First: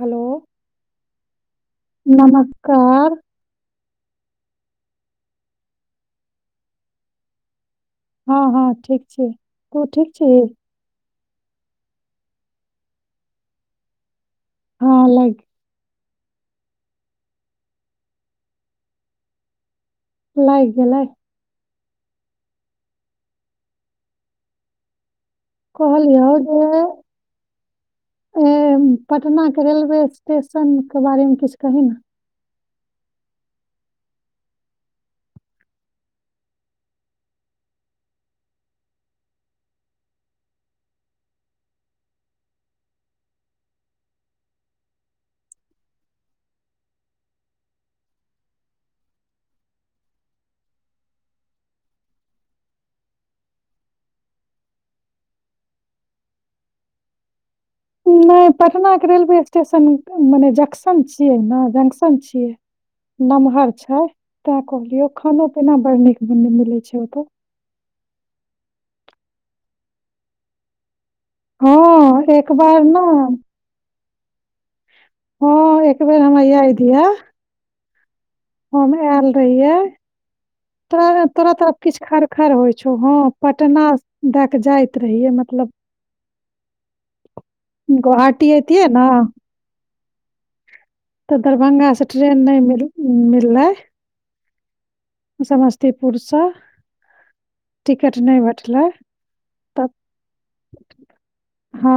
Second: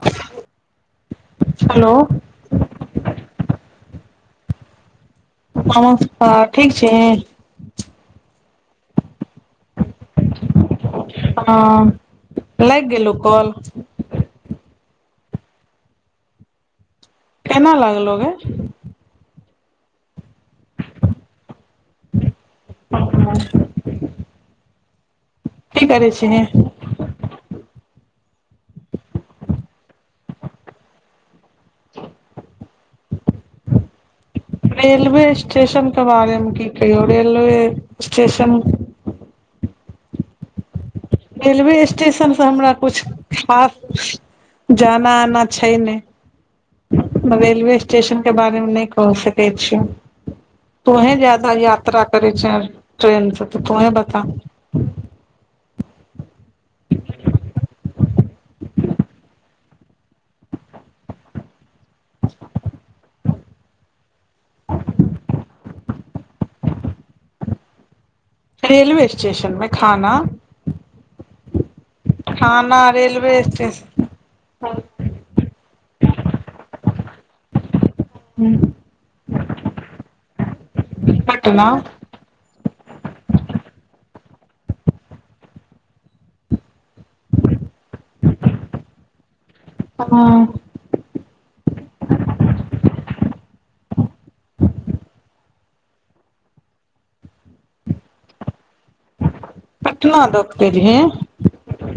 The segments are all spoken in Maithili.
हेलो हेलो नमस्कार नमस्कार ठीक छी हँ हँ ठीक छी तू ठीक छी हँ लैग गेलौ कॉल हँ लागि केना लागलौ गे लैग गेलै [unintelligible] की करै कहलियो छीही जे ए पटनाके रेलवे स्टेशनके बारेमे किछ कहिने रेलवे स्टेशन क बारेमे की कहियौ रेलवे स्टेशन रेलवे स्टेशनसँ हमरा कुछ खास जाना-आना छै नै रेलवे स्टेशनके बारेमे नय कह सकैत छियौ तोहे ज्यादा यात्रा करै छै ट्रेन सं तऽ तोहे बता नहि पटना के रेलवे स्टेशन माने जंक्शन छियै ने जंक्श जंक्शन चितै नमहर छै तें कहलियौ खनो-पीना बड़ नीक मिलै छै ओ तअ रेलवे स्टेशनमें खाना हँ एक खाना बार ना रेलवे हँ एक बेर हमे आयल रहिये स्टेशन हम आयल रहियै तोराऔरे थोड़ा-थोड़ा पटना किछ खर खर आवै ह पटना दैए कऽ जाइत रहियै मतलब गोहाटी एतीयै न ह तऽ दरभंगासँ ट्रेन नहि मिल मिललै समस्तीपुरसँ टिकट नहि भेटलै तऽ पटना दऽ कऽ एलही हँ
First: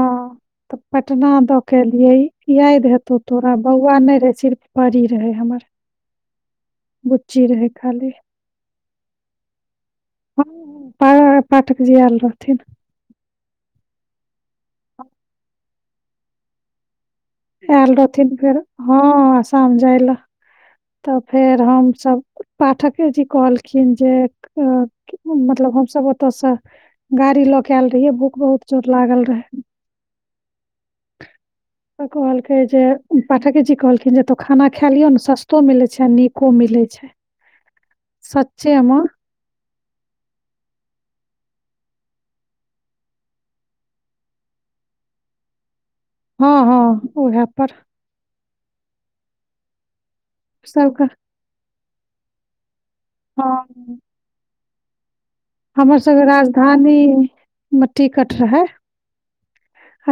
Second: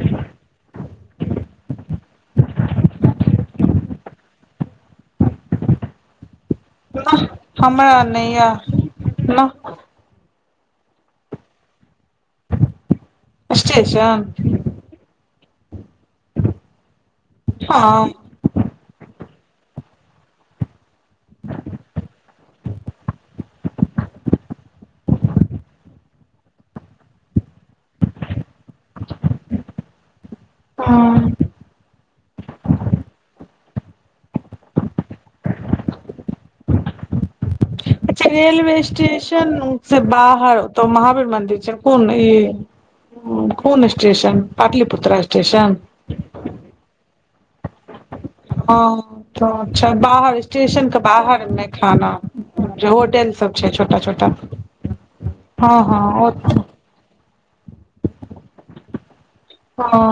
तऽ पटना दऽ के एलियै यैद हेतौ तोरा बौआ नहि रहै सिर्फ परी रहै हमर नाह बुच्ची राहि हमरा खाली नैया नाह हँ हँ पाठक जी आल रहथिन स्टेशन आयल हँ रहथिन फेर हँ असम जाय लए तऽ फेर हमसभ पाठके जी कहलखिन जे मतलब हमसभ ओतय से ड़ी लऽ के आयल रहियै भूख बहुत जोर लागल रहे हँ [inaudible] त कहलकै जे पाठके जी कहलखिन जे एतह खाना खा लियौ ने सस्तो मिलैत छै आ नीको मिलैत छै [inaudible] जे सच्चे रेलवे मे स्टेशन से बाहर तऽ महावीर मन्दिर कोन ई कोन स्टेशन पाटलिपुत्रा स्टेशन ओहे पर हँ अच्छा बाहर स्टेशन के सबके बाहरमे खाना जे होटेल सभ छै छोटा छोटा हँ हँ हमरसभके ओत राजधानी म टिकट रहै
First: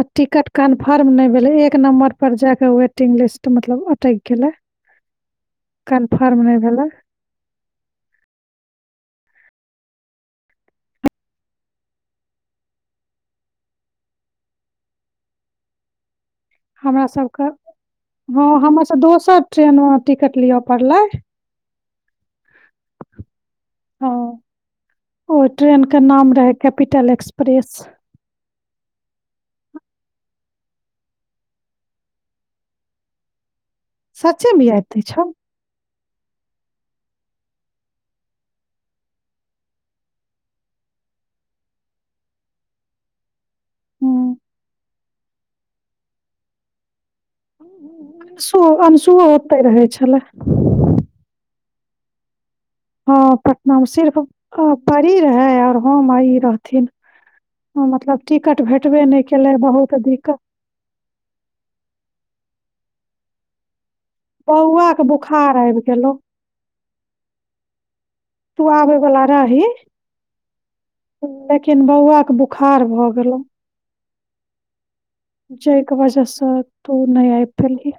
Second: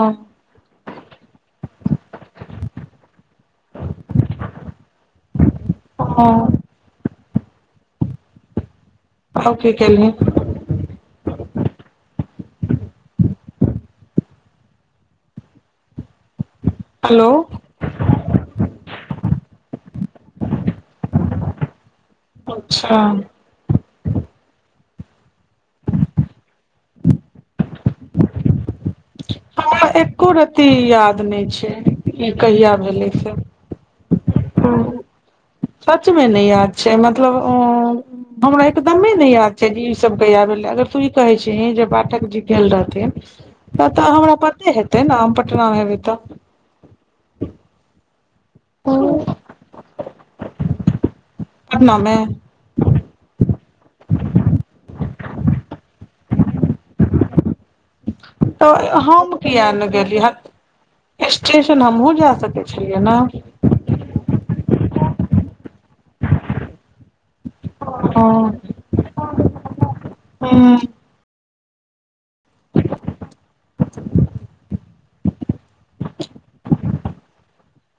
आ टिकट कान फॉर्म नहि भेलै एक नम्बर पर जाक वेटिंग लिस्ट मतलब अटकि गेलै कन्फर्म हँ नइ भेलय त की केलही हेलो हमरासभक हँ हमरास दोसर ट्रेनमे टिकट लिअ पड़लै अच्छा हँ ओ ट्रेनके नाम रहै कैपिटल एक्सप्रेस एको रती याद नहि छै ई कहिया भेलै से सच्चेमे याद नै छो सचमे नै याद छै मतलब अ उ हमरा एकदमे नै याद छै जे ई सभ कहिया भेलइ र तू इ कहे छहिन जे पाठक जी गेल रहथिन त' त' हमरा हूँ पते हेतै न हम पटनामे हेबइ त अंशु अंशुओ पटना ओत्ते रहै छलि पटनामे हँ पटनामे सिर्फ परी रहै आओर हम आ ई रहथिन हँ मतलब टिकट तऽ भेटबे नहि हम केलै किया नै बहुत गेलियै दिक्कत हट स्टेशन हमहु जा सके छेलियै नै बौआक बुखार आबि गेलहुँ तू हूँ आबै बला रहि तू किन बौआक बुखार भऽ गेलहूँ जाइक वजहसँ तू नै आइ पलहि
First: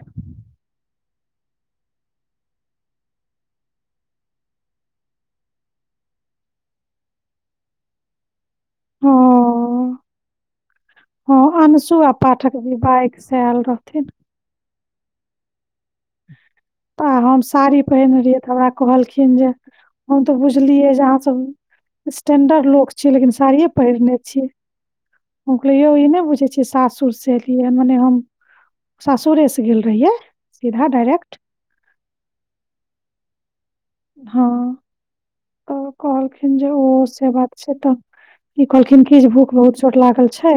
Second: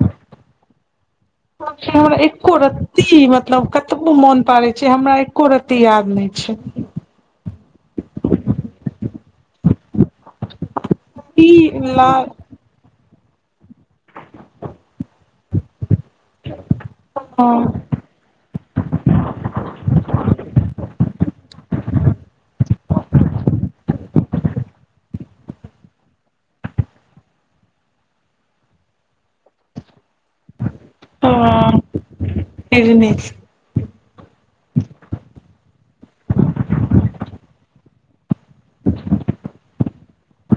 [inaudible] हमरा एको रत्ती मतलब कतबो मोन पारय छी हमरा एको रत्ती याद नहि छै [inaudible] हँ हँ ई अनसु आ ला पाठक जी बाइक स आयल रहथिन [unintelligible] तऽ हम साड़ी हँ पहिरने रहियै त हमरा कहलखिन जे हम तऽ बुझलियै जे अहाँ सभ स्टेंडर्ड लोक छी लेकिन साड़िये पहिरने छियै हम कहलिए यौ ई नै बुझै छियै सासुर से एलियै मने हम सासुरेस गेल रहियै सीधा डायरेक्ट ह नहि हँ तऽ कहलखिन जे ओ से बात छै तऽ ई कहलखिन की जे भूख बहुत जोर लागल छै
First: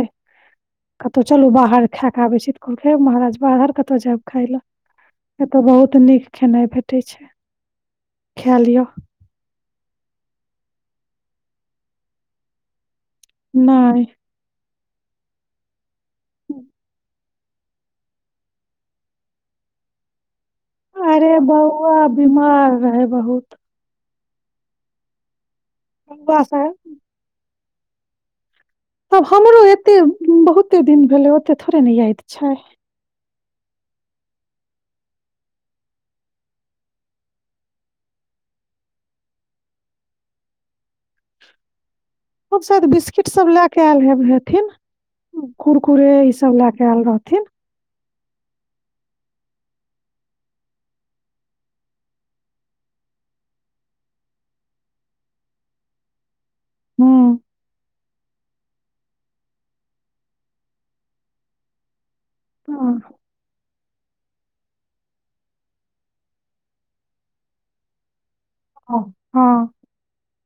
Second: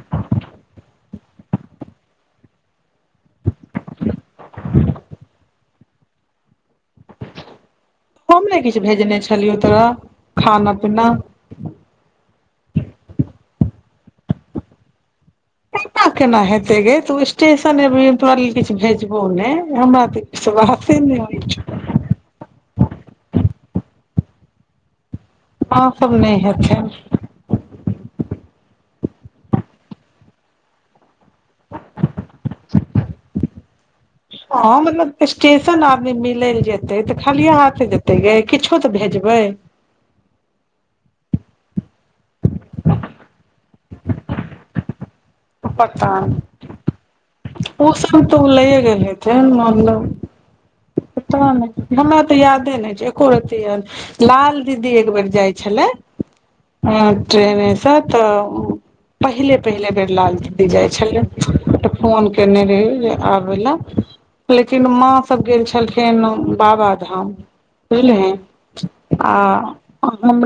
कतहु चलू बाहर खा कऽ आबै छी तऽ कहलखै महाराज बाहर कतअ जायब खााय लए एतय बहुत नीक खेनाइ भेटैत छै हम खा ने किछ लिअ भेजने छलियौ तोरा खाना पीना नहि एना केना हेतै गै तू स्टेशन एबहि हम तोरा लेल किछु भेजबौ नै हमरा तऽ विश्वासे नहि अरे होइ छौ बौआ बीमार रहै बहुत माँ सब नहि बौआ से हेथिन तब हमरो एतेक बहुते दिन भेलै ओतेक थोड़े ने याद छै ह मतलब स्टेशन आदमी मिलै लेल जेतै तऽ खालिए हाथ जेतै गे किछो तऽ भेजबै बै [inaudible] आओर साइद बिस्कुट सभ लए कऽ आयल हेब हेथिन पता कुरकुरे ई नहि सभ लए कऽ आयल रहथिन ओ तऽ ओ लैए गेल हेथिन मतलब [inaudible] तेहेमे हमरा तऽ यादे नहि छै एको रत्ती याद लाल दीदी एकबेर जाइ छलै [inaudible] ह हूँ ट्रेनेसँ तऽ पहिले पहिल बेर लाल जाइ छलै तऽ फोन केने रहै हँ जे आबै लए लेकिन माँ सभ गेल छलखिन बाबाधाम बुझलिहिन आ हँ हम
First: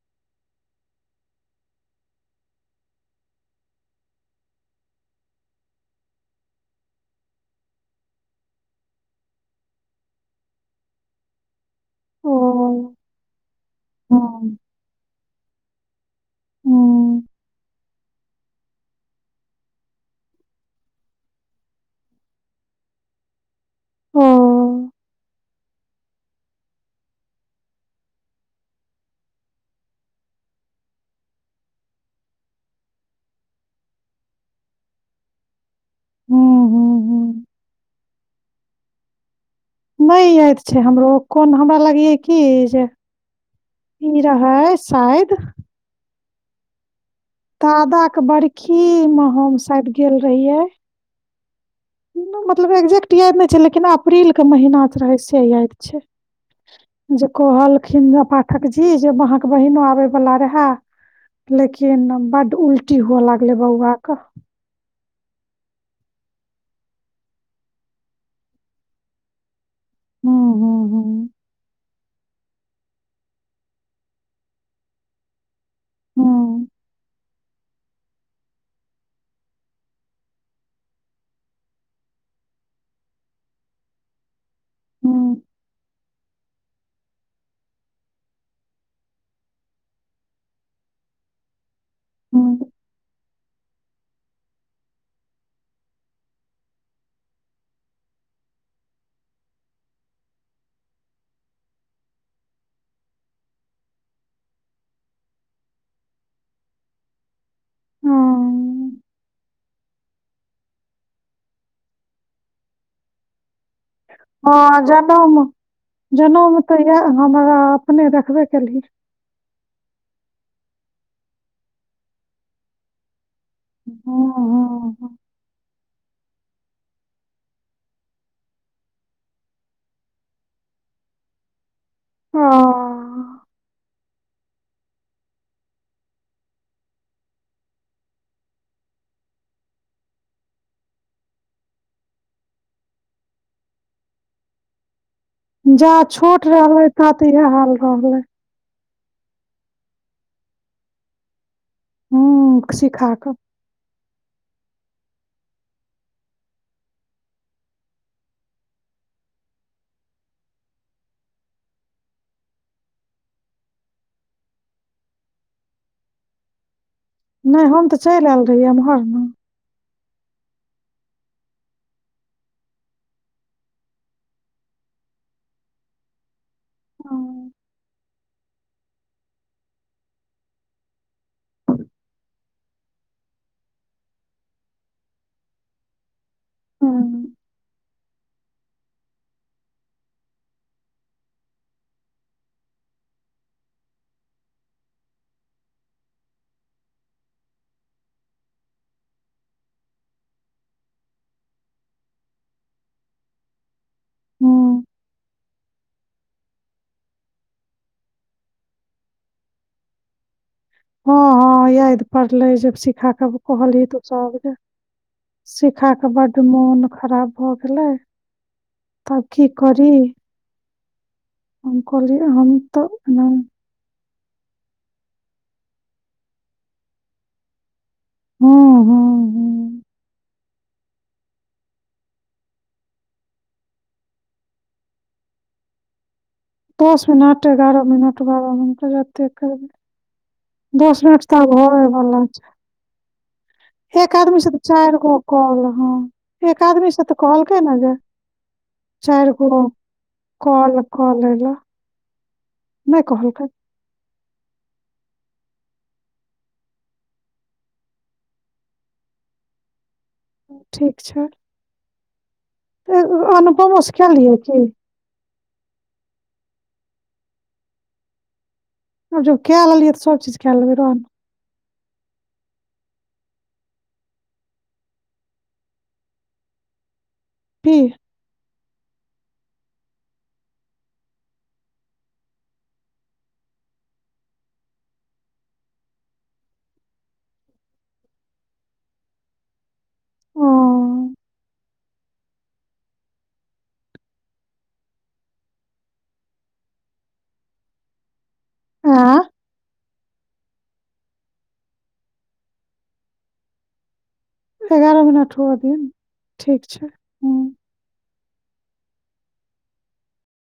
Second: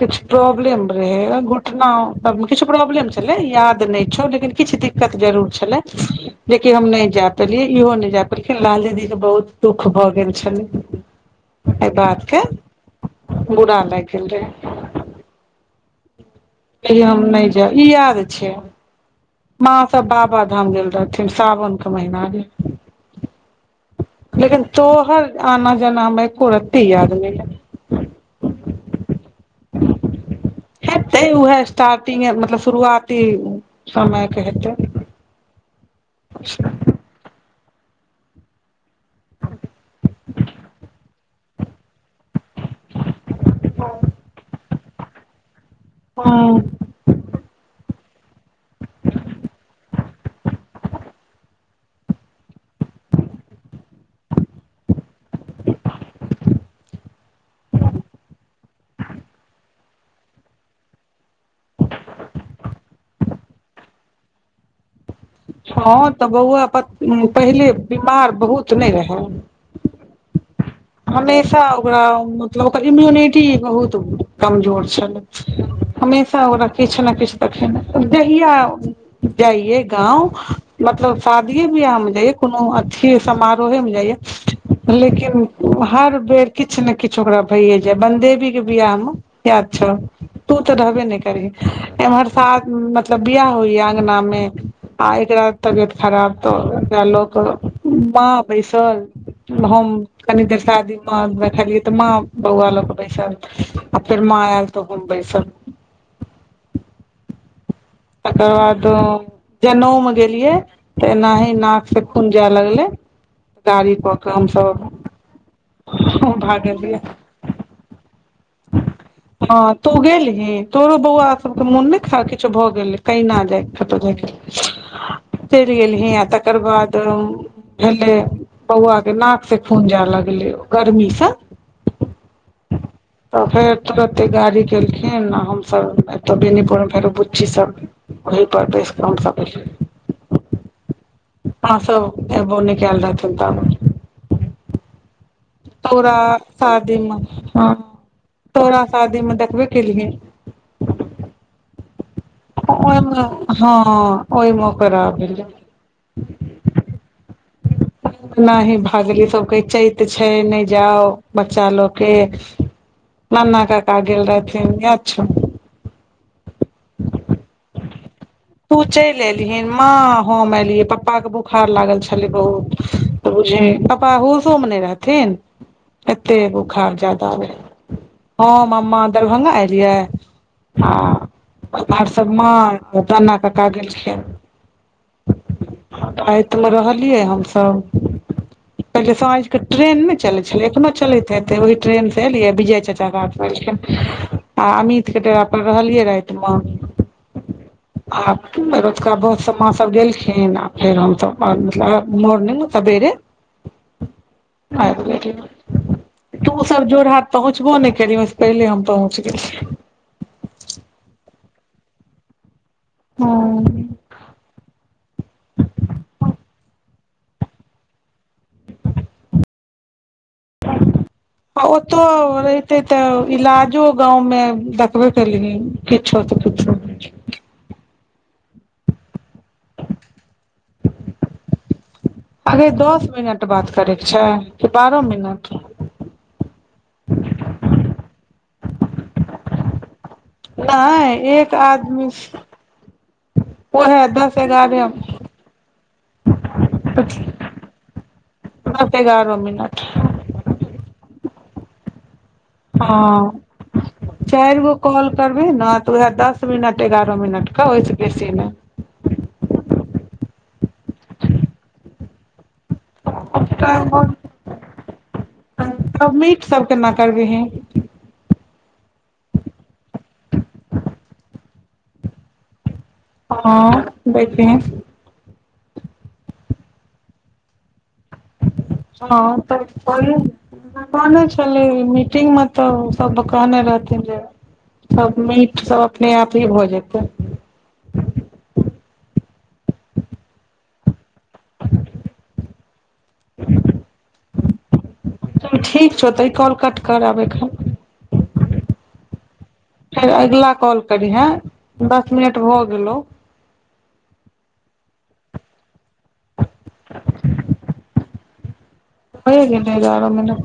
किछ प्रोब्लम रहै रहय घुटना मे किछ प्रोब्लम याद नहि छौ लेकिन किछु दिक्कत जरूर छेलै जेकि हम नहि जा पेलियै इहो नहि जा पैलखिन लाल दीदी के बहुत दुःख भऽ गेल छलै [inaudible] एहि ओ बातके बुरा लागि गेल हूँ रहै कहियै हम हूँ नहि जैब ई याद छै माँ सब बाबाधाम गेल रहथिन साावनके महीनामे ओ लेकिन तोहर आना जाना हमरा एकोरत्ती याद नै ये [unintelligible] हेतै उहै स्टार्टिंग मतलब शुरुआती समयके हेतै [inaudible] हूँ हूँ [inaudible] हूँ नहि याद छै हमरो कोन हमरा लागैये की जे ई रहै शायद हँ दादाके बरखीमे हम शायद गेल रहियै मतलब एक्जैेक्ट याद नहि छै लेकिन अप्रीलके महीना रहै से याद छै जे कहलखि न पाठक जी जे अहाँके बहिनो आबय वला रहै लेकिन बड्ड उल्टी हुअ लागलै बौआके हँ तऽ बौआ पहिले बीमार बहुत नहि रहै हूँ हूँ हूँ हमेशा ओकरा मतलब ओकर इम्यूनिटी बहुत कमजोर छलै हमेशा हूँ ओकरा किछु ने किछु देखैमे जहिया जाइयै गाँव मतलब शादीेये बियाह मे जाइयै कोनो अथी समारोहे मे जाइयै हूँ लेकिन हर बेर किछु ने किछु ओकरा भैये जाय बनदेबी के बियाह मे याद छौ तू तऽ रहबे नहि करहि एमहर साल हूँ मतलब बियाह होइया अंगना मे आ एक रहय तबियत खराब तऽ एकरा लऽ कऽ माँ बैसल हम कनी देर शादी माँ बैठलियै तऽ माँ बौआ लऽ कऽ बैसल आ फेर माँ आयल तऽ हम से सब [unintelligible] [inaudible] तकर बाद हूँ जनऊमे गेलियै तऽ एनाही नाक से खून जाय लगलै गाड़ी कऽ हँ हमसभ जनउमे जनउमे तऽ भागलियै इएह हमरा अपने देखखबे केलही हँ तु गेलही तोरो बौआ सबके मोन नइ ख किछो भऽ गेल केना [unintelligible] हूँ हूँ हूँ चइल गेलीये तकर बाद भेले बौआके नाक सँ खून जाय लगलै गर्मीसँ हँ तऽ फेर तुरते गाड़ी केलखिन आ हमसभ एतअ बेनीपुर मे फेरो बुच्ची सब ओहि पर बेसके हम सब अलो यो [inaudible] हँ सब एबो न कायल रहथिन सब जा तोरा छोट रहलै शादीम ता तऽ इएह हाल रहलै तोरा शादी मे देखबे केलिहि हूँ ओ सिखा कऽ हँ ओहि म करराब [inaudible] एना ही भागली सभ कहे चैत छै नहि जाउ बच्चा लोकके नना काका गेल रहथिन याद छो [inaudible] नहि हम तऽ चलि आयल रहियै तू एम्हर चलि ने एलिही माँ हम एलिये पपाक के बोखार लागल छलै बहुत बुझे पप्पा होशो मे नहि रहथिन एते बुखार जादा हम्म। रहै हम माँ दरभंगा एलियै आ ओई पार सँ माँ दना कका गेलेलखत मे रहलियै हुँ, हम सब दा [inaudible] पहिले साझ क ट्रेन नइ चलै छलै एखनो चलैत हेतै ओहि ट्रेनसँ एलियै विजय चचा रातमे ऐलखिन आ अमित के डेरा पर रहलियै राइत म [inaudible] आ रउतका माँ सब गेलखिन आ फेर हमसभ मतलब मोर्निंगो ताबे स बेरे [inaudible] हुँ, [unintelligible] तू सब जोड़ हाट पहुँचबो नहि केल्हि वैसे पहिले हम पहुँच गेलये हँ हँ याद परले जे सिखाक कहली हँ तू सबके सिखाके बड मोन खराब भऽ गेल तब कि करि ओतो हम रहते एना तऽ इलाजो गाँव मे देखबे केली किछो तऽ किछो हू हू हू अगे दस मिनट बात करयके छै कि बारह मिनट दस मिनट एगारह मिनट बगारह मिनट दस मिनट नहि एक तऽब आदमी होयवला छै ओहे एक दस आदमी से तऽ एगारह चारि गो कॉल ह एक आदमी से तऽ कहलकै ने जे दस चारि एगारह गो मिनट कॉल कॉअ लऽले नहि हँ कहलके चारि गो कॉल करबही ने तऽ उएह दस मिनट एगारह मिनटके ओहिसँ बेसी नहि ठीक छै एगो अनुभव मुशकीए की मीट सभ केना करबीई जब क ललियऐ तऽ सब चीज क लेबै रोन हँ बैटे ठीक हँ तऽ कह कहने छलै मीटिंग मे तऽ सब कहने रहथिन जे सब मीट सब अपने आप ही भऽ जेतै [inaudible] ओ [inaudible] चल ठीक छौ तऽ ई कॉल कट करब एखन आँ फेर अगिला कॉल करिहेँ दस मिनट भऽ गेलहु एगारह मिनट हुअ दियौन ठीक छै ह भऽ ए गेलै एगारह मिनट